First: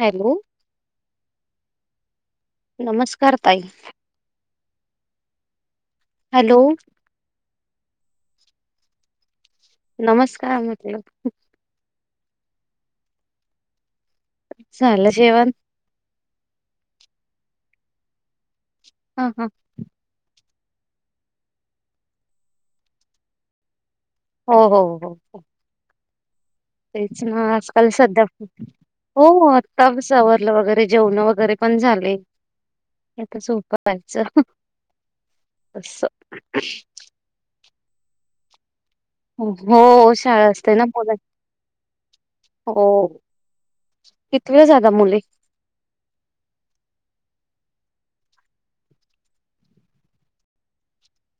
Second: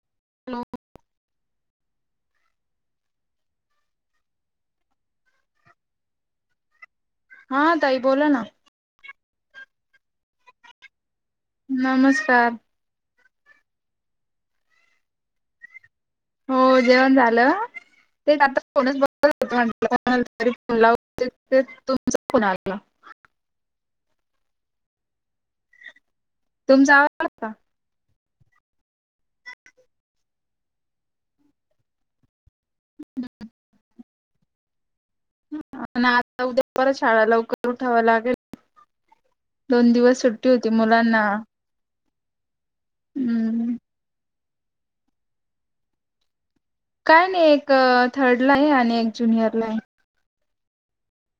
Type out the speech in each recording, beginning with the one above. Hello नमस्कार ताई. Hello हा ताई बोला ना. नमस्कार म्हणटल नमस्कार. झालं जेवण? हो जेवण झालं ते आता कोणच ब हा हा होत [unintelligible] तरी फोन लावतच होते तर तुमचा फोन आला. हो हो हो. तुमचा तेच आवाज ना आला होता आजकाल सध्या हो आताच आवरलं वगैरे जेवण वगैरे पण झाले. आता झोपायच आणि आता उद्या परत शाळा लवकर उठाव लागेल. दोन हो दिवस शाळा सुट्टी होती असते ना मुला मुलांना हो हम्म. कितवीला जातात मुले? काय नाही एक थर्ड ला आहे, आणि एक ज्युनियर ला आहे.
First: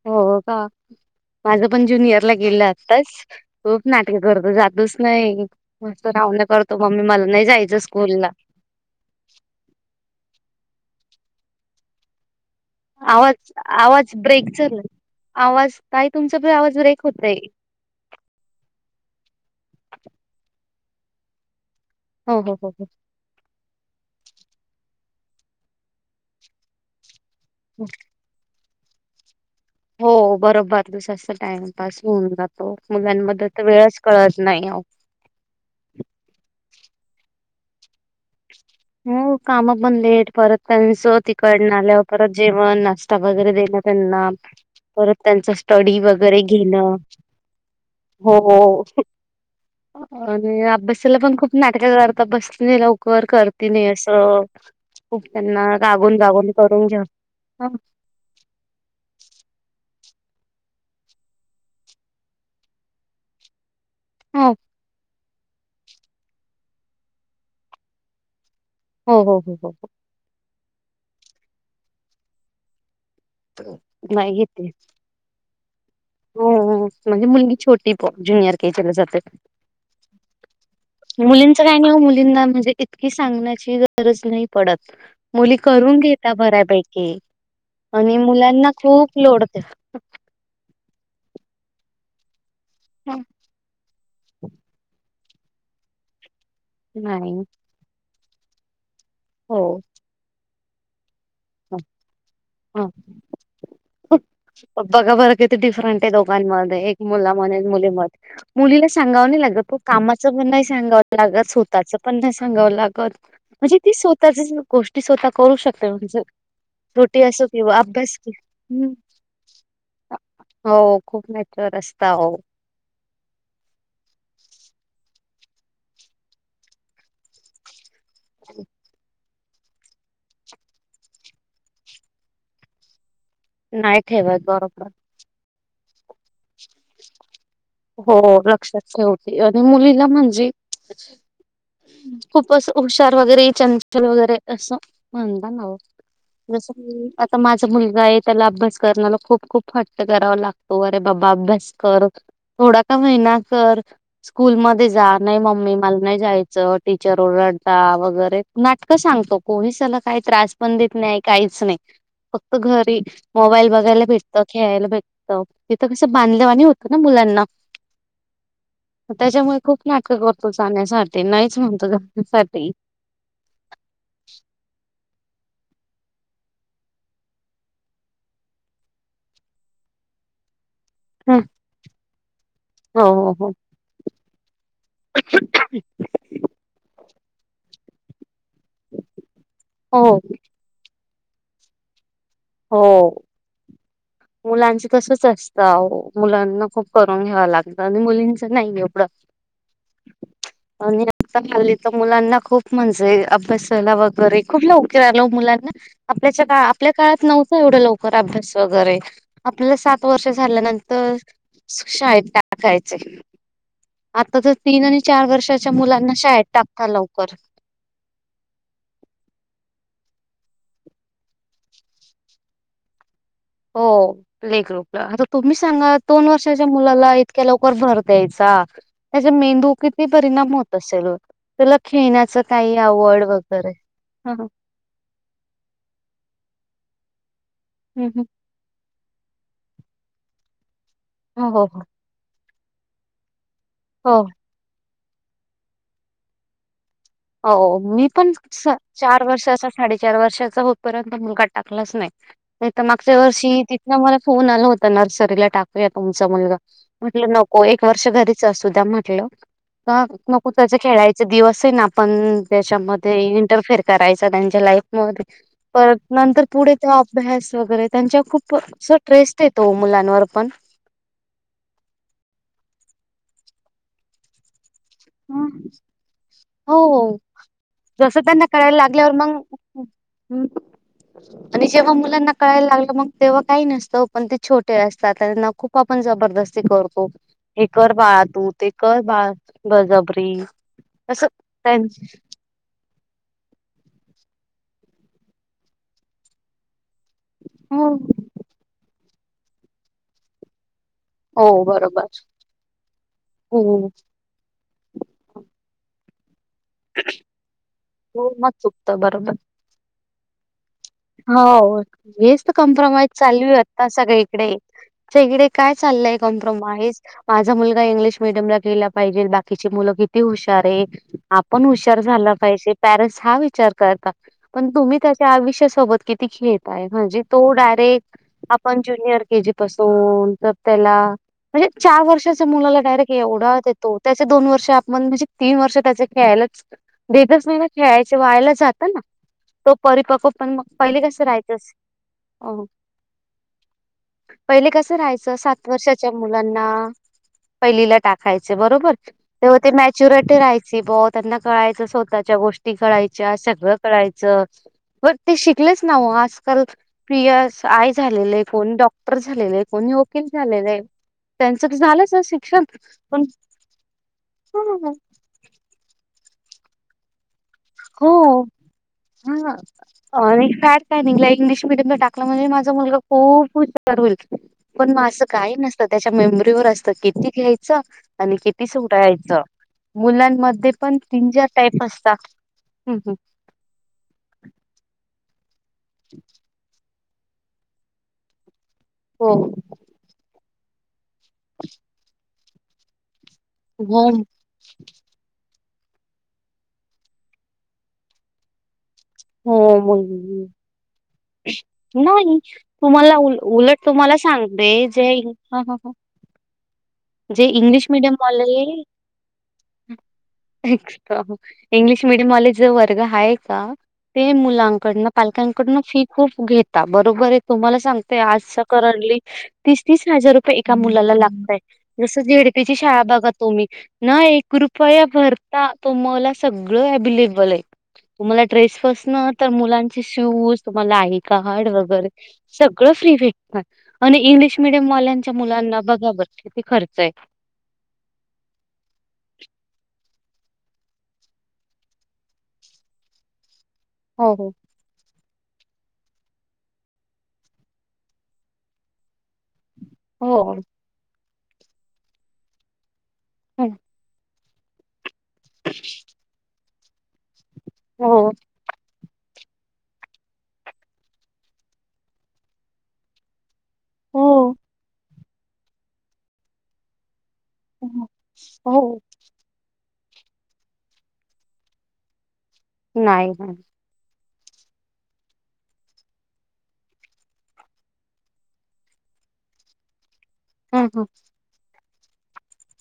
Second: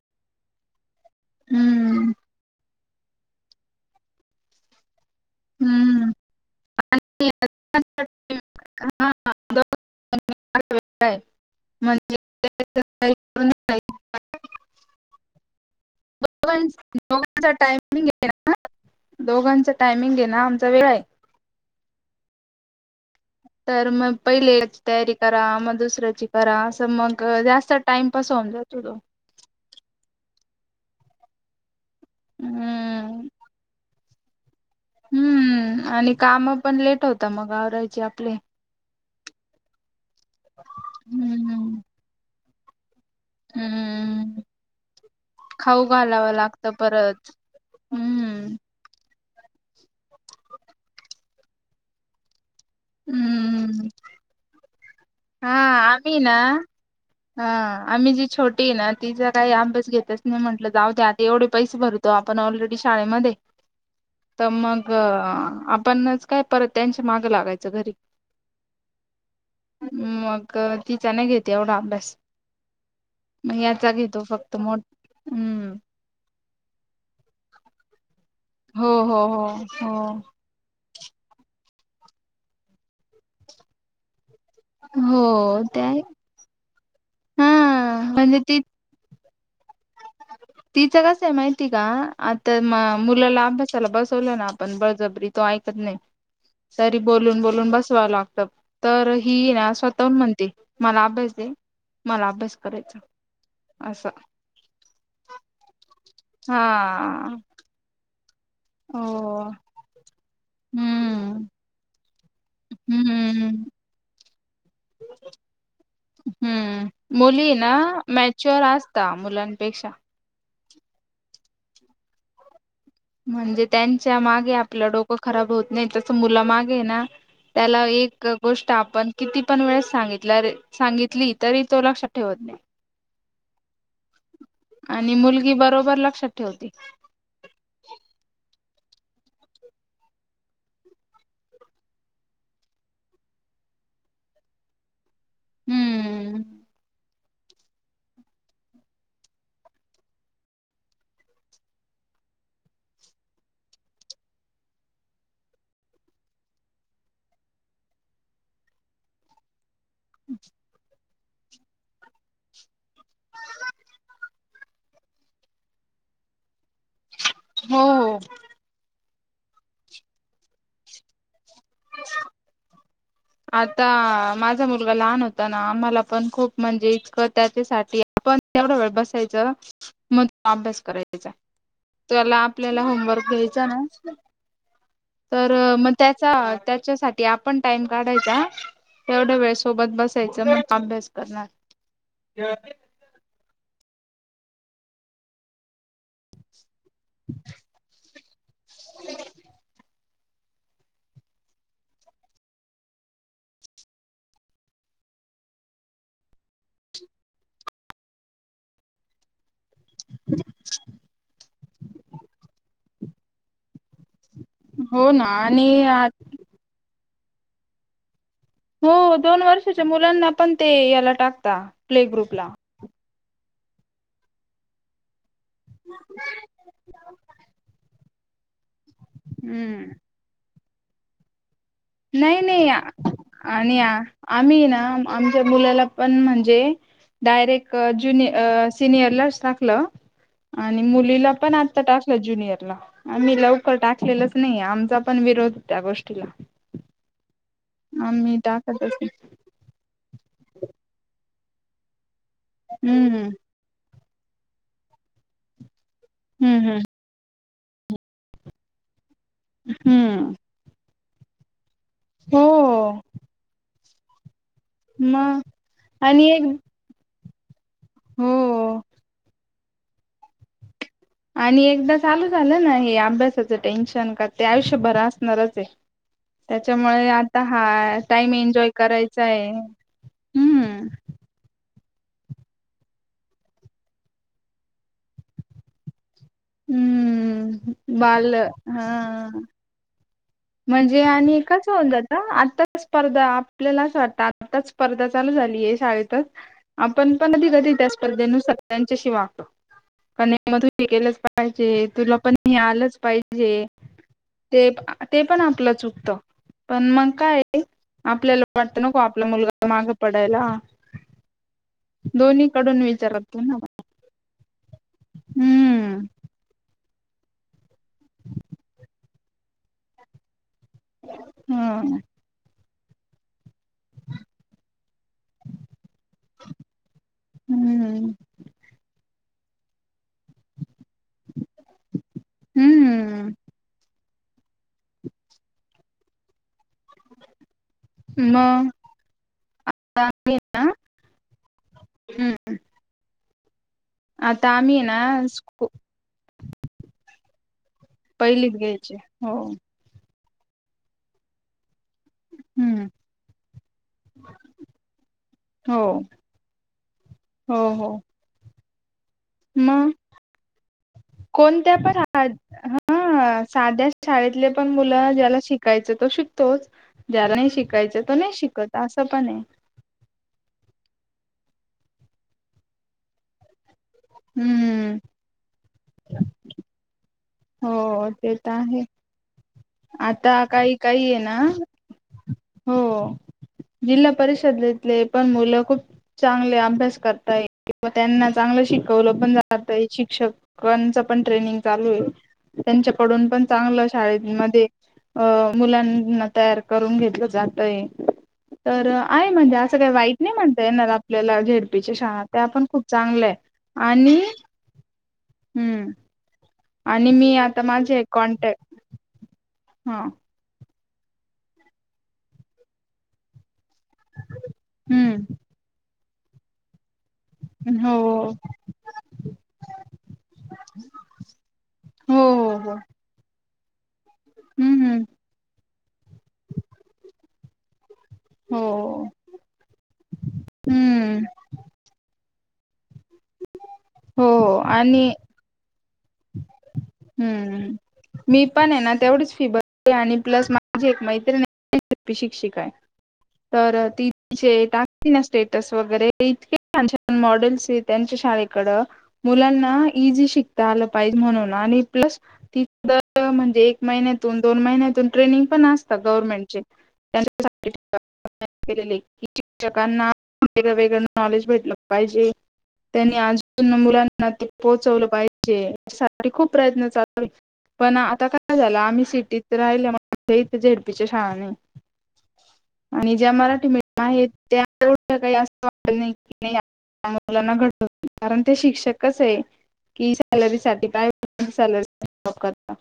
हो का? माझं पण हम्म ज्युनियर ला गेलं असताच खूप नाटक करतो जातच नाही मस्त हम्म. रावलं करतो मम्मी मला आणि नाही जायचं स्कूल ला. आहे म्हणजे [unintelligible] आवाज आवाज ब्रेक चचाल आवाज ताई तुमचा पण आवाज ब्रेक होतय. दोघ टायमिंग घ ना दोघांचा टायमिंग घे ना आम वेगळं आहे. हा हा ह ह. तर मग पहिले तयारी करा मग दुसऱ्याची करा असं मग जास्त टाइमपास होऊन जातो. हो बरोबर दिवसा टाइमपास होऊन जातो हम्म मुलांमध्ये तर वेळच कळत नाही ओ हम्म आणि काम पण लेट होत मग आवरायची आप हो काम पण लेट परत त्यांचं तिकडन हम्म आल्यावर परत जेवणत वगैरे देण त्यांना हम्म परत त्यांच खाऊ स्टडी घालावं वगैरे लागतं घेण परत हो हम्म आणि अभ्यासाला पण खूप नाटक करतात बस लवकर करते नाही हम्म असं खूप हा त्यांना आम्ही रागवून ना रागवून करून घ्या हा हो आम्ही जी छोटी आहे ना तिचा काही अभ्यास घेतच नाही म्हटलं जाऊ द आता एवढे पैसे भरतो आपण ऑलरेडी शाळेमध्ये तर मग आपणच काय परत त्यांच्या माग लागायचं घरी ह हो ह हो. मग तिचा नाही घेते एवढा अभ्यास. मग याचा घेतो नाही फक्त घेते. मोठ हम्म हो म्हणजे मुलगी छोटी प जुनियर केजीं हो ला जाते. हो हो हो मुलींच काही नाही मुलींना म्हणजे इतकी सांगण्याची गरज नाही. पडत मुली हो ते करून आहे. घेता बऱ्यापैकी हा आणि म्हणजे ती मुलांना खूप लोड दे तिचं कस आहे माहिती का? आता मुलाला अभ्यासाला बसवलं ना आपण बळजबरी तो ऐकत नाही तरी नाही बोलून बोलून बसवा लागतं. तर ही हो ना स्वतःहून म्हणते मला अभ्यास हो मला अभ्यास करायचा हो. असं बघा. बरं, किती डिफरंट आहे हा दोघांमध्ये एक मुलाध्ये, एक मुलीमध्ये मुलीला सांगावं नाही हो लागत. कामाचं पण नाही सांगावं हम्म लागत स्वतःच पण सांगावं लागत. हम्म म्हणजे ती स्वतः गोष्टी स्वतः करू शकते. म्हणजे, हम्म छोटी असो मुली ना किंवा अभ्यास मॅच्युअर हम्म असता मुलांपेक्षा हो खूप मॅच्युअर असता हो. म्हणजे त्यांच्या मागे आपलं डोकं खराब होत नाही. तसं मुला मागे ना त्याला एक गोष्ट आपण किती पण वेळेस सांगितल्यावर सांगितली तरी तो लक्षात ठेवत नाही. नाही ठेवात बरोबर ती बरोबर लक्षात ठेवते. शेवटी आणि मुलीला म्हणजे, खूप असं हुशार वगैरे चंचल वगैरे असं. म्हणता नाव हम्म जसं की आता माझा मुलगा आहे. त्याला अभ्यास करण्याला खूप खूप हट्ट करावा लागतो. अरे बाबा अभ्यास कर. थोडा का महिना कर स्कूल मध्ये जा नाही मम्मी मला नाही जायचं टीचर ओर डता वगैरे नाटकं सांगतो. कोणीच त्याला काही त्रास पण देत नाही काहीच नाही. फक्त घरी मोबाईल बघायला भेटतं, खेळायला भेटतं तिथं कसं बांधल्यावाणी होत. ना मुलांना हो हो त्याच्यामुळे खूप नाटक करतो. जाण्यासाठी नाही. च म्हणतो जाण्यासाठी, आता माझा मुलगा लहान आम्हाला पण खूप म्हणजे इतकं त्याच्यासाठी आपण तेवढ वेळ बसायचं मग अभ्यास करायचा. हो त्याला आपल्याला होमवर्क हो हो घ्यायचा ना. तर मग त्याचा त्याच्यासाठी, आपण टाइम काढायचा. तेवढ्या वेळ सोबत हो बसायचं मग अभ्यास करणार. हो, मुलांचं तसच असतं आव्हो मुलांना खूप करून घ्यावा लागत आणि मुलींच नाही एवढं, आणि आता हल्ली तर मुलांना खूप म्हणजे अभ्यासाला वगैरे खूप लवकर आलो मुलांना, आपल्याच्या का आपल्या काळात नव्हतं एवढं लवकर अभ्यास वगैरे आपल्याला सात वर्ष झाल्यानंतर शाळेत टाकायचे. आता तर तीन आणि हो ना चार आणि वर्षाच्या मुलांना शाळेत टाकतात. लवकर, हो दोन वर्षाच्या मुलांना पण ते याला टाकता प्ले ग्रुपला हो प्ले ग्रुपला आ तुम्ही सांगा दोन वर्षाच्या मुलाला इतक्या लवकर भर द्यायचा त्याचा मेंदू हम्म किती परिणाम होत असेल ओ. नाही नाही आणि हं, हं, आम्ही ना आमच्या मुलाला पण म्हणजे डायरेक्ट हं, हं. ज्यूनि सिनियरलाच टाकलं. आणि मुलीला हो पण हो आता टाकलं ज्युनियरला आम्ही लवकर हो टाकलेलंच नाही आमचा पण विरोध त्या गोष्टीला हो मी पण आम्ही टाकतच नाही. चार वर्षाचा साडेचार वर्षाचा होईपर्यंत मुलगा टाकलाच नाही. नाही तर हम्म मागच्या वर्षी तिथन मला फोन आला होता नर्सरीला टाक तुमचा मुलगा हम्म हम्म म्हटलं नको एक वर्ष घरीच असूद्या म्हटलं हम्म नको त्याचे खेळायचे दिवस आहे, ना आपण हो त्याच्यामध्ये इंटरफेयर करायच. त्यांच्या लाईफ मध्ये मग आणि एक नंतर पुढे तो अभ्यास वगैरे त्यांच्या हो खूप ट्रेस येतो मुलांवर पण, आणि एकदा चालू झालं ना हे अभ्यासाचं टेन्शन का ते आयुष्य भर असणारच हम्म. आहे. त्याच्यामुळे हो आता हा जसं टाइम एन्जॉय करायचा आहे. हम्म, आणि जेव्हा मुलांना कळायला लागलं. मग तेव्हा काही नसतं पण ते छोटे असतात. त्यांना खूप आपण जबर दस्ती करतो. हे कर हम्म बाळा बाल तू ते कर हा बाळ बळजबर म्हणजे आणि कसं होऊन जात आता स्पर्धा आपल्यालाच वाटत. आताच स्पर्धा चालू झालीय. शाळेतच आपण पण कधी कधी त्या हो स्पर्धेनुसार त्याच्याशी वागतो. [unintelligible] केलंच हो पाहिजे बरोबर तुला पण हे आलंच हो पाहिजे ते. हे पण आपलं चुकतं. पण मग काय हो आपल्याला मग वाटत नको चुकतं आपला बरोबर मुलगा मागं पडायला. हो हेच दोन्ही कडून कॉम्प्रोमाईझ विचार करतो चालू ना हाय आत्ता सगळीकडे. त्या इकडे काय हम्म चाललंय कॉम्प्रोमाइज. माझा मुलगा इंग्लिश मिडियम ला गेला पाहिजे बाकीची मुलं किती हुशार अरे आपण ह हुशार झाला पाहिजे पॅरेंट्स हा विचार करता पण तुम्ही कसे आहात. सोबत किती खेळताय म्हणजे तो हम्म डायरेक्ट आपण ज्युनियर के जी पासून म्हणजे चार वर्षाच्या मुलाला डायरेक्ट हम्म एवढा तो त्याचे दोन वर्ष आपण म्हणजे तीन वर्ष त्याच खेळायलाच देतच नाही ना खेळायचे वायाला मग जात ना तो परिपक्व पण मग पहिले कसं राहायचंस. ह आता पहिले आम्ही कसं ना राहायचं स्कू सात वर्षाच्या मुलांना पहिलीला टाकायच पहिलीत बरोबर घ्यायचे हो तेव्हा ते मॅच्युरिटी राहायची ब त्यांना कळायचं. स्वतःच्या गोष्टी हम्म कळायच्या सगळं कळायचं. ब हो शिकलेच ना ओ आजकाल पी हो एस हो आय झालेले कोण डॉक्टर पर झालेलं आहे, मग कोणी वकील झालेलं आहे. त्यांचं तर कोणत्या झालंच ना पण, शिक्षण पण हा साध्या शाळेतले पण हां, मुलं ज्याला शिकायचं तो शिकतो. तोच ज हो, हा इम्पॅक्ट घ इंगलिश मिडीयम टाकलं म्हणे माझा मुलगा खूप हुशार आहे नार होईल, पण हम्म मग असं काही नसतं,, त्याच्या मेमरीवर असतं कितीऽऽ घ्यायचं, हो ते आणि तर कितीस आहे उटा यायचं. आता मुलांमध्ये काही पण काही आहे तीन, ना चार टाईप असतात. हं हं हो, जिल्हा परिषदेतले पण मुलं खूप चांगले अभ्यास करतात. वा त्यांना चांगलं शिकवलं हो पण जात आहे, शिक्षकांच पण ट्रेनिंग चालू आहे, त्यांच्याकडून पण चांगलं हो शाळेमध्ये अं मुलांना तयार करून घेतलं जातय. तर आहे म्हणजे, हो असं काही वाईट नाही मुल- म्हणत येणार,, आपल्याला, झेडपीच्या शाळा, त्या आपण खूप चांगल्या आहे, आणि मला सांगते ज्या हम्म आणि मी जे आता इंग्लिश माझे मीडियम वाले कॉन्टॅक्ट हा एक्स्ट्रा इंग्लिश मिडियमवाले जो वर्ग आहे का? ते मुलांकडन, हम्म पालकांकडून फी खूप घेता बर बरोबर आहे, तुम्हाला हो सांगते आजचा करंटली तीस, तीस हजार रुपये एका मुलाला लागतायेत. जस हो हो झेडपिची हो शाळा बघा तुम्ही, ना एक हम्म हम्म रुपया भरता तुमला सगळं अवेलेबल आहे. तुम्हाला ड्रेस हो पासण तर मुलांचे शूज, तुम्हाला आई हम्म कार्ड वगैरे सग सगळ फ्री भेटतात, आणि हो इंग्लिश मिडियम आणि वाल्यांच्या मुलांना बघा ब हम्म, मी पण आहे ना तेवढच फि ब आणि प्लस माझी एक मैत्रीणी झेडपी शिक्षिका आय, तर, ती हो, तचे टाकती न स्टेटस वगैरे इतके छान, छान मॉडेल्स या त्यांच्या शाळेकड, मुलांना ईजी हो. शिकता आल पाहीजे म्हणून, प्लस त म्हणजे हो, एक महिन्यात दोन, दोन महिन्यातून ट्रेनिंग पण असतात गवर्नमेंटचे. त्यां हो, केलेले. शिक्षकांना वेगळं, वेगळं नॉलेज भेटलं पाहिजे, त्यांनी आ मुलांना ते हो, पोहोचवलं पाहिजे, या सासाठी खूप प्रयत्न चालत पण हो, आता काय झालं, हो. आम्ही सिटीत राहिल म्ह इथे झेडपीच्या शाळाने, आणि नाही, ज्या नाही. मराठी मिडीयम आहेत. ते आमच्या पिढीला काही असं वाटत नाही की, आपल्या मुलांना घडवतो कारण ते शिक्षक कस ये की हं, साठी हं. काय, सॅलरी साठी काम करता.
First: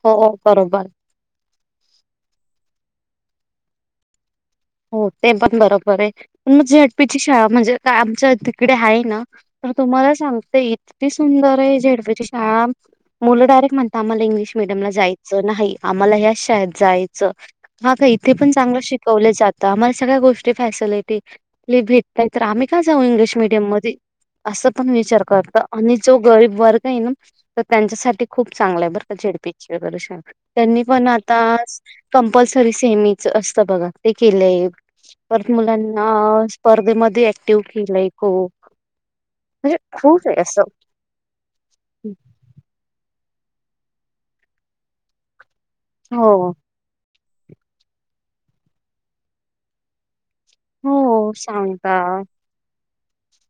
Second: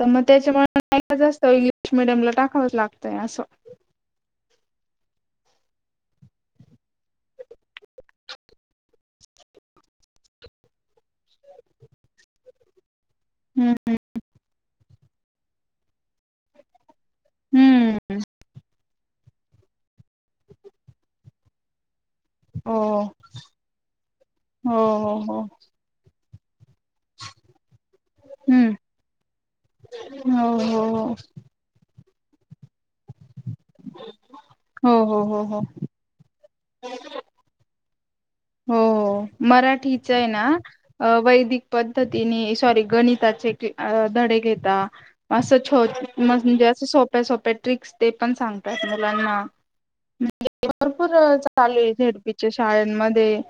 तर मग हो, त्याच्यामुळे बरोबर. मुलांना जास्त इंग्लिश मिडियमला टाकावंच लागतय, आसंऽऽ हो, ते पण बरोबर हा ये, पण मग झे एड पीची शाळा म्हणजे आमच्या तिकडे आहे ना? तर तुम्हाला सांगते, इतकी सुंदर आहे, झेडपची शाळा मुलं हम्म डायरेक्ट म्हणता, आम्हाला इंग्लिश मिडियम ला जायचं नाही. आम्हाला ह्या शाळेत जायचं च. हा हम्म का इथे पण चांगल शिकवलं जातं, आम्हाला सगळ्या गोष्टी फॅसिलिटी भे तात नाहीतर आम्ही हो का जाऊ इंग्लिश मीडियम मध्ये? असं हो पण हो विचार हो करत आणि जो गरीब वर्ग नाही ना तर, त्यांच्यासाठी खूप हम्म चांगलं हाय बरं का? झेडपीची वगैरे शाळा, हो त्यांनी हो पण हो आताच कंपल्सरी सेमीच असतं बघ केलंय, हो हो हो परत हो मुलांना स्पर्धेमध्ये ऍक्टिव केलंय, खूप. हो हो म्हणजे मराठीच खूप हाय आहे ना, असं वैदिक पद्धतीने सॉरी गणितात जे की धडे घेता, आस छो हो मनजे, अस सो प्या सोप्या ट्रिक्स ते पण सांगतात मुलांना. भरपूर हो चालू आहे सांगता झेडपीच्या शाळेंमध्ये.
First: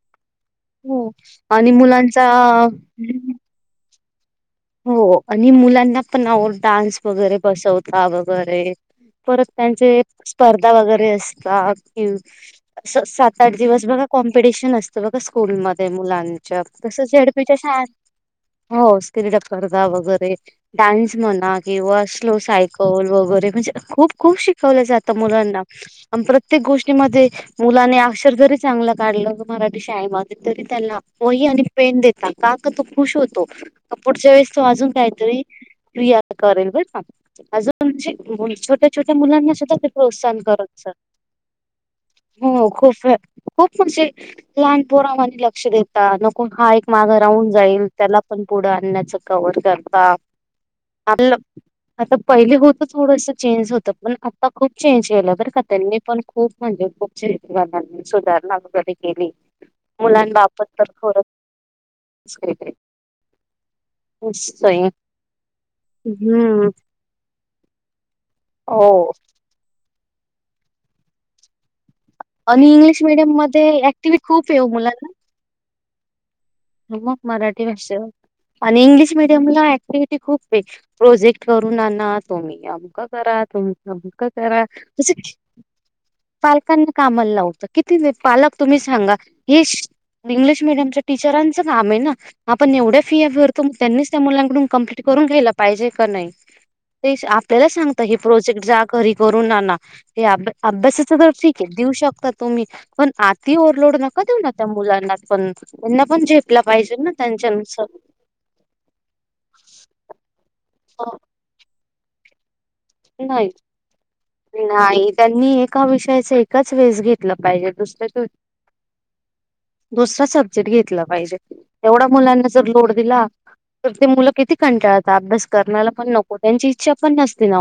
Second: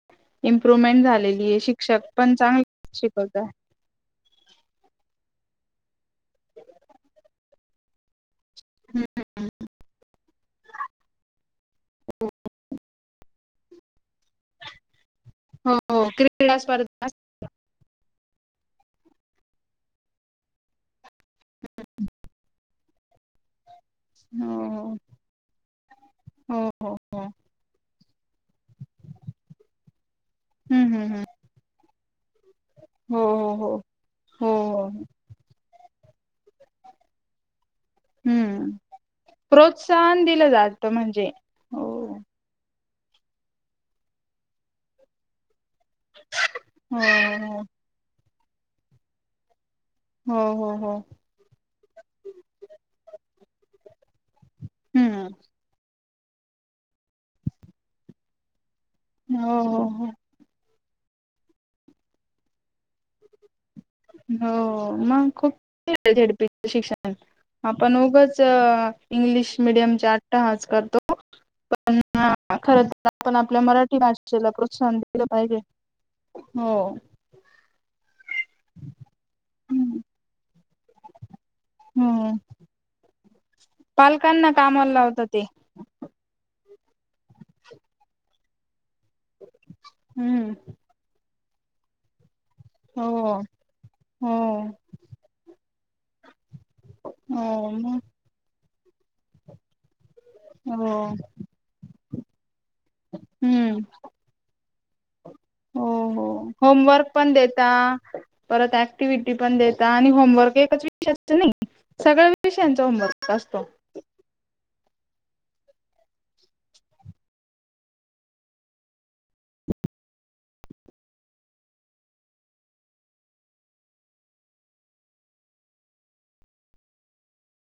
इम्प्रुव्हमेंट हो. झालेली आहे, आणि शिक्षक मुलांचा पण चांगले शिकवतात हो आणि मुलांना पण ना ओ डान्स वगैरे बसवता वगैरे परत त्यांचे स्पर्धा वगैरे असतात कि सात आठ दिवस बघा कॉम्पिटिशन असतं बघा हो स्कूलमध्ये हो क्रीडा मुलांच्या तसं स्पर्धा झडपीच्या शाळे हो, स क्रीडा स्पर्धा वगैरे डान्स म्हणा किंवा स्लो साय कल वगैरे म्हणजे खूप खूप शिकवल्या हो जातं मुलांना आणि प्रत्येक हो हो हो गोष्टीमध्ये मुलाने अक्षर जरीे चां गल काढलं की मराठी शाळेमध्ये तरी हम्म त्याला हम्म हम्म वही आणि पेन देता, का तर तो खुश हो होतो. हो हो पुढच्या वेळेस तो हो हो अजून काहीतरी क्रिया करेल बर का अजून म्हणजे हम्म छोट्या-छोट्या मुलांना सुद्धा ते प्रोत्साहन दिलं करत असत. जातं म्हणजे हो हो खूप खूप म्हणजे लहान पोरावानी लाग लक्ष देता नको हा एक हो माघ राहून हो जाईल त्याला पण पुढं आणण्याच कवर कर हो हो. हो आपल्याल [inaudible] आता पहिले होत थोडस चेंज होत पण आता खूप चेंज हम्म केलं बरं का त्यांनी पण खूप म्हणजे खूप चेंज सुधारणा वगैरे केली हो हो मुलांबाबत तर थोड [unintelligible] हो मग खूप हम्म झेडपीच शिक्षण आपण उगच हो इंग्लिश मिडियमच्या अट्टाहास करतो. पण आणि खर इंग्लिश मिडियम आपण आपल्या मध्ये मराठी ऍक्टिव्हटी भाषेला खूप आहे हो प्रोत्साहन मुलांना दिलं पाहिजे. हो मग मराठी भाषेवर आणि इंग्लिश मिडियमला ऍक्टिव्हीटी खूप आहेत प्रोजेक्ट करून आना हम्म तुम्ही अमक करा. तुम्ही तमक पालकांना करा कामाला जस लावतात की ते पालकांना कामाला लावता किती ते पालक तुम्ही सांगा हे हम्म इंग्लिश मिडीयम चे टीच चरांचं काम आहे ना आपण एवढ्या फी हो भरतो त्यांनीच त्या हो मुलांकडून कंप्लीट करून घ्यायला पाहिजे का नाही. ते आपल्याला हो मग सांगता की प्रोजेक्ट जा घरी करून आना. हे अभ हो अभ्यासाच तर ठीक आहे देऊ शकता तुम्ही पण अती हम्म ओहरलोड नका देऊ ना त्या मुलांना पण हो त्यांना पण हो ते होमवर्क पण देता परत ऍक्टिव्हटी पण देता आणि होमवर्क जास्त नाही सगळ्या विषयाचा होमवर्क नाही असतो. नाही त्यांनी एका विषयाच एकच वेस घेतला पाहिजे दुसरं त दुसरा सब्जेक्ट घेतला पाहिजे तेवढा मुलांना जर लोड दिला तर ते मुलं किती कंटाळतात अभ्यास करण्याला पण नको त्यांची इच्छा पण नसती ना हो